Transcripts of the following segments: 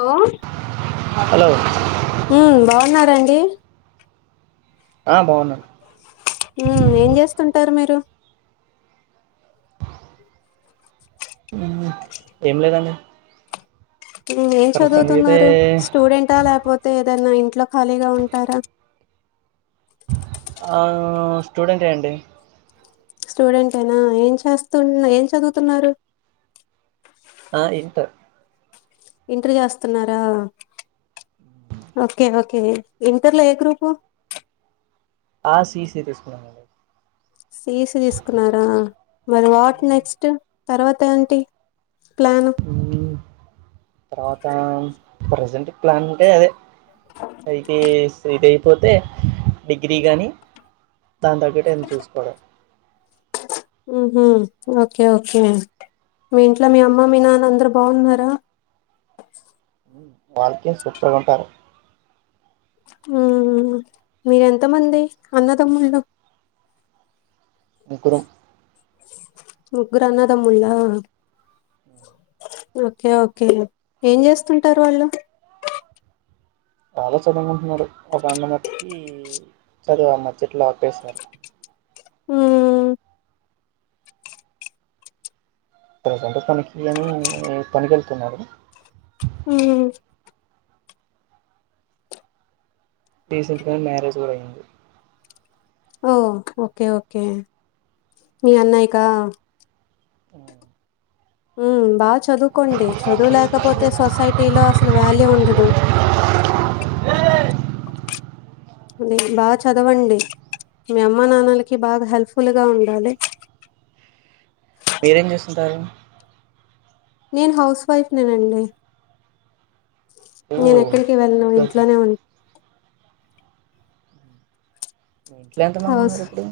Hello hello బాగున్నారండి ఆ బాగున్నాడు ఉ ఏం చేస్తుంటారు మీరు ఏం లేదండి ఏం ప్రస్తుతానికి అయితే చదువుతున్నారు స్టూడెంంటా లేకపోతే నా ఇంట్లో ఖాళీగా ఉంటారా స్టూడెంట్ అండి స్టూడెంట్నా ఏం చేస్తున్న ఏం చదువుతున్నారు ఆ ఇంత ఇంటర్ చేస్తున్నారా ఓకే ఓకే ఇంటర్లో ఏ గ్రూపు ఆ సీసీ తీసుకున్నానుండి సీసి తీసుకున్నారా మరి వాట్ నెక్స్ట్ తర్వాత ఏంటిీ ప్లాను తర్వాతా ప్రజెంట్ ప్లాన్ అంటే అదే అయితే శ్రీదే పోతే డిగ్రీ గానీ దాని తగ్గట్ ఏదన్న చూసుకోవడం ఊహు ఓకే ఓకే మీ ఇంట్లో మీ అమ్మ మీ నాన్న అందరు బాగున్నారా వాళ్ళకే సూపర్గుంటారు ఉమ్ మీరెంతమంది అన్న తమ్ముళ ముగ్గురం ముగ్గురు అన్నదమ్ముళ్ళ ఓకే ఓకే ఏం చేస్తుంటారు వాళ్ళు వాళ్లే చదునుకుంటున్నారుడు ఒక అన్నమట్టుకి చదువా మధ్యట్లో ఆపేశారు ఆ ప్రజెంట్ పనికి అని పనికెళ్తున్నారు మ్మ్ రీసెంట్ గా మ్యారేజ్ కూడా అయ్యంది ఓ ఓకే ఓకే మీ అన్నయ్యకా ఆ ఉమ్ బాచ్ చదువుకోండి చదువు లేకపోతే సొసైటీలో అసలు వాల్యూ ఉండదు అది బాగా చదవండి మీ అమ్మ నాన్నలకి బాగా హెల్ప్ఫుల్గా ఉండాలి మీరేం చేస్తుంటారు నేను హౌస్ వైఫ్ నేనండి ఓ నేనెక్కడికీ వెళ్ళను హౌస్ వైఫ్ ఇంట్లోనే ఉ ఇంట్లో ఎంతమంది హౌస్ ఉన్నారు ఇప్పుడు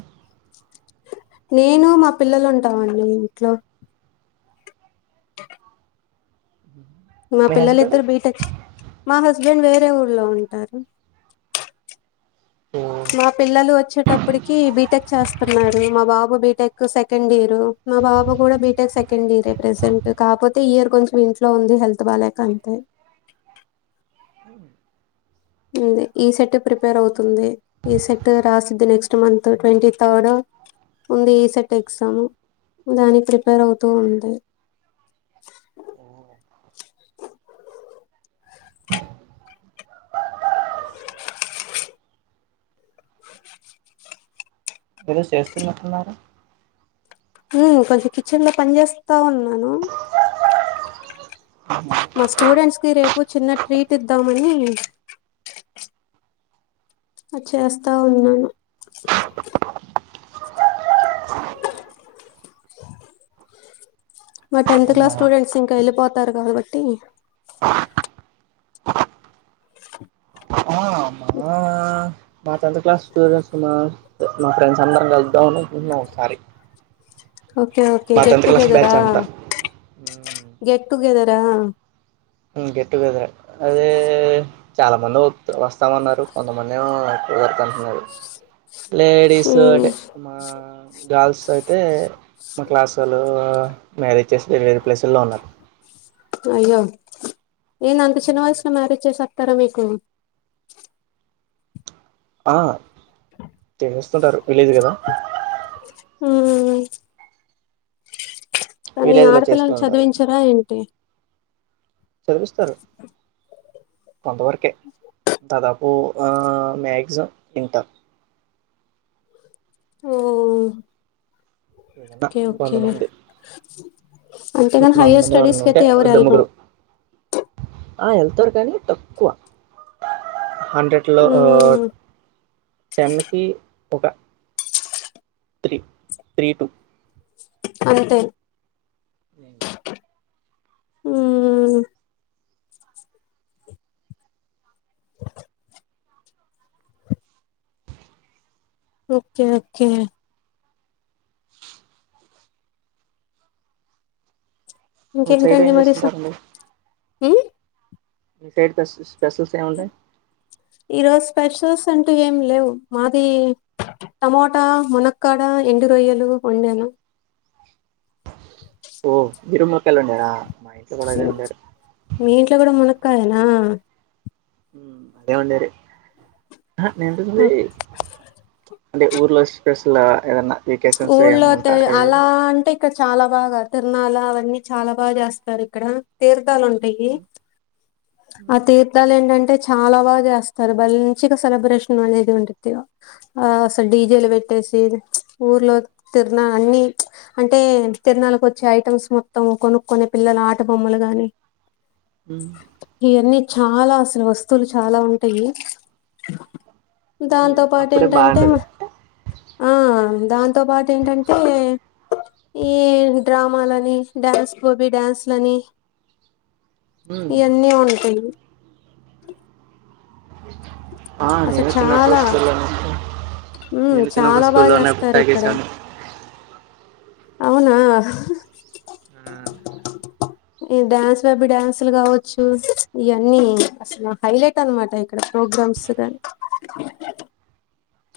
నేను మా పిల్లలు ఉంటావండి ఇంట్లో మా మీ పిల్లు హస్బెండ్ ఇద్దరు బీటెక్ మా హస్బెండ్ వేరే ఊళ్లో ఉంటారు ఓ మా పిల్లలు వచ్చేటప్పటికి బీటెక్ చేస్తున్నాడు మా బాబు బీటెక్ సెకండ్ ఇయర్ మా బాబా కూడా బీటెక్ సెకండ్ ఇయరే ప్రెసెంట్ కాపోతే ఇయర్ కొంచెం ఇంట్లో ఉంది హెల్త్ బాలేక అంతే అ ఉంది ఈ సెట్ ప్రిపేర్ అవుతుంది ఈ సెట్ రాసిద్ధి నెక్స్ట్ మంత్ ట్వంటీ థర్డ్ ఉంది ఈ సెట్ ఎగ్జామ్ దాని ప్రిపేర్ అవుతూ ఉంది ఓ ఏదో చేస్తున్నట్లున్నారు ఉమ్ కొంచెం కిచెన్ లో పని చేేస్తా ఉన్నాను మా స్టూడెంట్స్ కి రేపు చిన్న ట్రీట్ ఇద్దామని అది చేస్తా ఉన్నాను మా టెన్త్ క్లాస్ ఉన్నారా స్టూడెట్స్ ఇంకా ఎళ్ళపో తారు కాబట్టి మాత అంత క్లాస్ స్ర్ సున్నాన్నారు మా ఫ్రెండ్స్ అందరం కళ్తాని ఉన్నసారి ఓకే ఓకే గెట్ టుగెదరా అంతా గెట్ టుగెదరా గెట్ టుగెదర్ అదే చాలా మంది వస్తామన్నారు కొంతమందిరుంటున్నారు లేడీస్ ఉమ్ అంటే మా గర్ల్స్ సో అయితే మా క్లాస్ చలో మ్యారేజ చ్చేసి వేర వేరే ప్లేసుల్లో ఉన్నారు అయ్యో ఏను అంత చిన్న వయసులో మ్యారేజ్ చేసి వస్తారా మీకు ఆ తెలుస్తుంటారు విలేజ్ కదా హ కానీ విలేజ్ లో చేస్తూ ఆడపిల్లలు ఉంటారు చదివించరా ఏంటి చదివిస్తారు కొంతవరకే దాదాపు మ్యాక్సిమం వింటారు ఓ ఏదన్నా ఓకే ఓకే కొంతమంది అంతేగా హైయర్ కొంతమంది ఎవరన్నా ఉంటే స్టడీస్కతే ఇద్దరు ఎవరుల్రు ముగ్గురు ఆ వెళ్తారు కానీ తక్కువ హండ్రెడ్ లో ఉమ్ టన్నకి ఒక త్రీ త్రీ టూ అంతే ఏ హ ఓకే ఓకే మీ సైడ్ ఇంకేంటండి ఏం మరి చేస్తుంటారండి హ మీ సైడ్ కస్ ఈరోజ స్పెషస్ అంటూ ఏం లేవు మాది టమోటా మునక్కడ ఎండు రొయ్యలు వండెలు ఓ బిరుమక్కలా ఉండార మీ ఇంట్లో కూడా మన క్కయనా అదే ఉండరి నేంట అంటే ఊర్లో స్పెషల్ ఏదన్నా వెకేషన్స్ ఊళ్ళో ఏమన్నా ఉంటాయి అలా అంటే ఇక్కడ చాలా బాగా తిరనాల అవన్నీ చాలా బాగా చేస్తారు ఇక్కడ తీర్థాలు ఉంటాయ్ రీ ఆ ఉమ్, తీర్థాలు ఏంటంటే చాలా బాగా చేస్తారు మంచిగా సెలబ్రేషన్ అనేది ఉంటది ఆ అసలు డీజేలు పెట్టేసి ఊర్లో తిరనా అన్ని అంటే తిరనాలకు వచ్చే ఐటమ్స్ మొత్తం కొనుక్కనే పిల్లల ఆటబొమ్మలు గాని మ్మ్ ఇవన్నీ చాలా అసలు వస్తువులు చాలా ఉంటాయి ఉమ్, దాంతో పాటు అప్పుడే ఏంటంటే బాగుంటది ఆ దాంతో పాటు ఏంటంటే ఈ డ్రామాలని డ్యాన్స్ గోబీ డ్యాన్స్లని మ్మ్ మ్మ్ అ ఆ నేను చిన్నప్పుడు చాలా స్కూల్లోనే ఉమ్ నేను చిన్నప్పు చాలా బాగా స్కూల్లోనే చేస్తారు ఇక్కడ తాగేసాను అవునా ఆ, ఈ డ్యాన్స్ బ్యాబీ డ్యాన్సులు కావచ్చు ఇవన్నీ అసలు హైలైట్ అనమాట ఇక్కడ ప్రోగ్రామ్స్ గని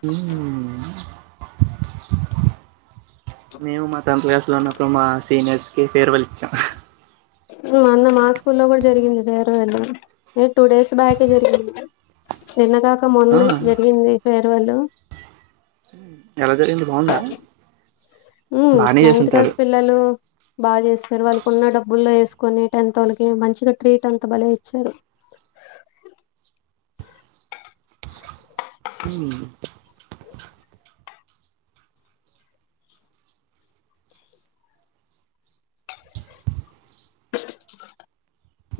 మ్మ్ నేవు మత్ టెన్త్ క్లాస్ లో ఉన్నపుడు మాస్ సీనియర్స్కి ఫేర్ వల్ ఇచ్చాం మ్మ్ అన్న మా స్కూల్లో కూడా జరిగింది ేర ఎ ఏ టూ డేస్ బ్యాక్ జరిగింది నిన్న గాక మోన్ ఇ ఆ, ముందు జరిగింది మీ పేర్ వెలో ఎలా జరిగింది బాగుందా మ్మ్ బాగానే నైన్త్ చేసింటారు క్లాస్ పిల్లలు బాగా చేస్తారు వాళ్ళకున్న డబ్బుల్లో వేస్ కొనే టెన్త్ వాళ్ళకి మంచిగా ట్రీట్ ఎంత బలే ఇచ్చారు మ్మ్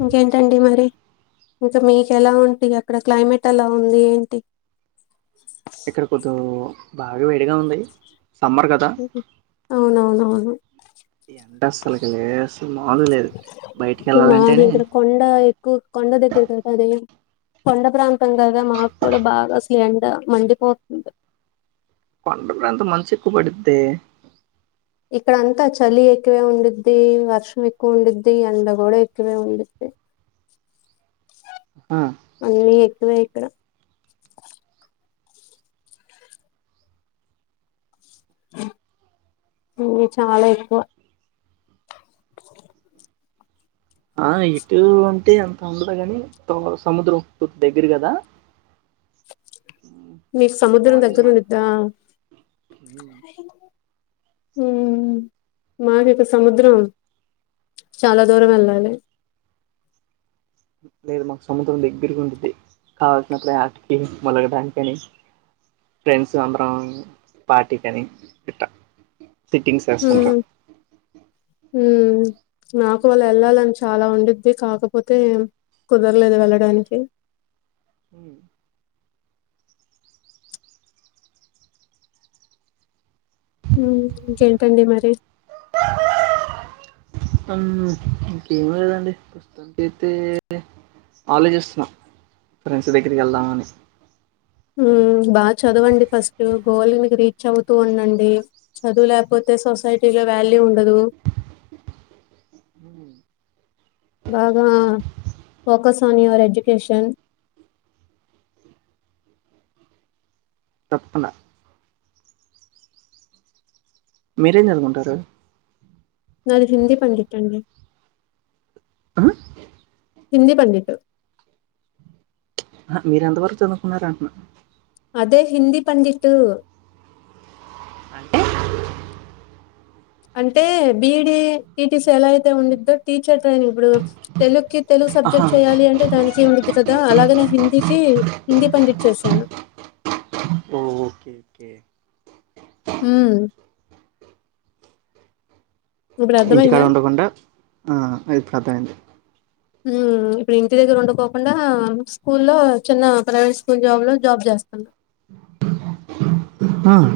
ఇంకేంటండి మరి ఇంకా మీకు ఎలా ఉంటంది అక్కడ క్లైమేట్ ఎలా ఉంది ఏంటి ఇక్కడ కొద్ం బాగా వేడిగా ఉంది సమ్మర్ మ్మ్ అవునవును అవును ఎంట అస్సలుకి లేదు అసలు మాములు లేదు బయటికి వెళ్ళాలంటేనే కద అదే కొండ ప్రాంతం గదా మాకు కూడా బాగా అసలు ఎండ మండిపోతుంది కొండ ప్రాంతం మంచ్ ఎక్కువపడుద్దే ఇక్కడంతా చలి ఎక్కువే వుండుద్ది వర్షం ఎక్కువ ఉండిద్ది ఎండగొడ ఎక్కువే వుండిద్ది ఆ అన్నీ ఉన్నాయ్ ఇక్కడ ఇవి చాలా ఎక్కువ ఆహ్ ఇటు అంటే అంత ఉండదు కాని తో సముద్రం దగ్గర కదా మీకు సముద్రం మార్నింగ్ దగ్గర మా ఉంది దా హు మాకైతే సముద్రం చాలా దూరం వెళ్ళాలి లేదు మాకు సముద్రం దగ్గరగా ఉండద్ది కావాల్సినప్పుడే యాటకి మొలగడానినికని ఫ్రెండ్స్ అందరం పార్టీ కని ఇట్ట సిటింగ్సేస్తుంటం ఉమ్ నాకు వాళ్ళ వెళ్ళాలని చాలా ఉండిద్ది కాకపోతే కుదరలేదు వెళ్ళడానికి హు హు ఇంకేంటండి మరి ఆహ్ ఇంకేం లేదండి పుస్తక తితీ ఆలోచిస్తున్నాం ఫ్రెండ్స్ దగ్గరికి వెళ్దామని బాగా చదవండి ఫస్ట్ గోల్ రీచ్ అవుతూండండి చదువు లేకపోతే సొసైటీలో వాల్యూ ఉండదు బాగా ఫోకస్ ఆన్ యువర్ ఎడ్యుకేషన్ తప్పకుండా మీరేం చదుకుంటారు నాది హిందీ పండిట్ అండి ఆహ్ హిందీ పండిట్ ఆహ్ మీరు ఎంత వరకు చదువుకున్నారా అంటున్నాను అదే హిందీ పండిట్టు అంటే? అంటే B. E. D T. T. C ఎలా అయితే ఉండిద్దో టీచర్ ట్రైన్ ఇప్పుడు తెలుగుకి తెలుగు ఆహా సబ్జెక్ట్ చేయాలి అంటే దానికి ఉండిద్ది కదా అలాగేనే హిందీకి హిందీ పండిట్ చేసాను ఓకేకే హుం ఇప్పుడు ఇంటికాడ అర్థమైందా? ఉండకుండా ఆహ్ ఇప్పుడర్థమైంది హుం ఇప్పుడు ఇంటి దగ్గర ఉండుకోకుండా స్కూల్లో చిన్న ప్రైవేట్ స్కూల్ జాబ్లో జాబ్ చేస్తున్నా ఆహ్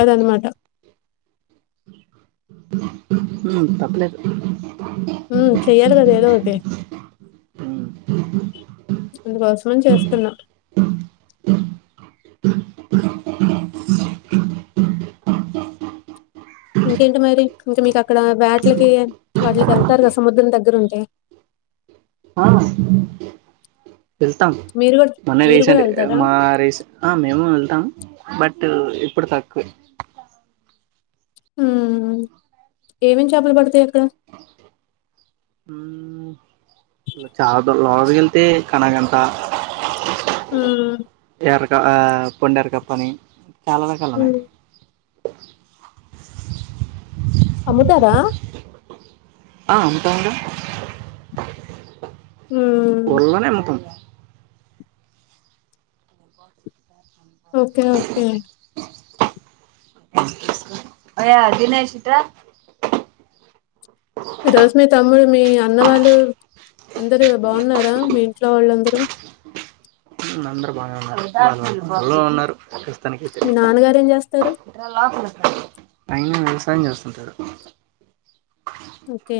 అదన్మాట తప్పులేదు అమ్ చెయ్యాలి కదా ఏదోటి ఉమ్. అందుకోస్మని చేస్తున్నా ఇంకేంటి మరి ఇంకా మీకక్కడ వేటలకి వాటికి వెళ్తారు కదా సముద్రం దగ్గరుంటే ఆ, వెళ్తాం మీరు గూడా మొన్న మీరు గూడా రేసెంట్ ఆ ఎళ్తారా? మా రేసెం ఆహ్ మేము వెళ్తాం బట్ ఇప్పుడు తక్కువే హుం ఏమేమి చేపలు పడతాయి అక్కడ ఉమ్, చాలా దూ లోపలకి వెళ్తే కనగంత హ్మ్. ఎర్కా పొండేరు కప్పనీ చాలా రకాలున్నాయ్ హ్మ్. అమ్ముతారా ఆహ్ వుంటంగా ఊ హ్మ్. ఓకే ఓకే అయ్యా దినేష్ ఇట్రా ఈరోజు మీ తమ్ముడు, మీ అన్న వాళ్ళు అందరు బానేఉన్నారు [unintelligible] ఉన్నారు పాకిస్తాన్ కి మీ నాన్నగారేం జేస్తారు? ఎటురా లోపలికి రా పని చేస్తుంటారు ఓకే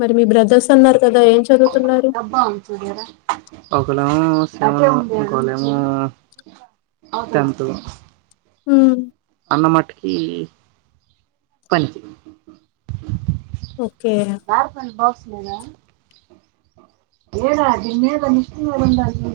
మరి మీ బ్రదర్స్ అన్నారు. కదా! ఏం చదువుతున్నారు? ఒకరు ఊ సెవెన్ ఇంకొల్లేమో టెన్త్ ఊ అన్న మటుకి పనికి ఓకే [unintelligible]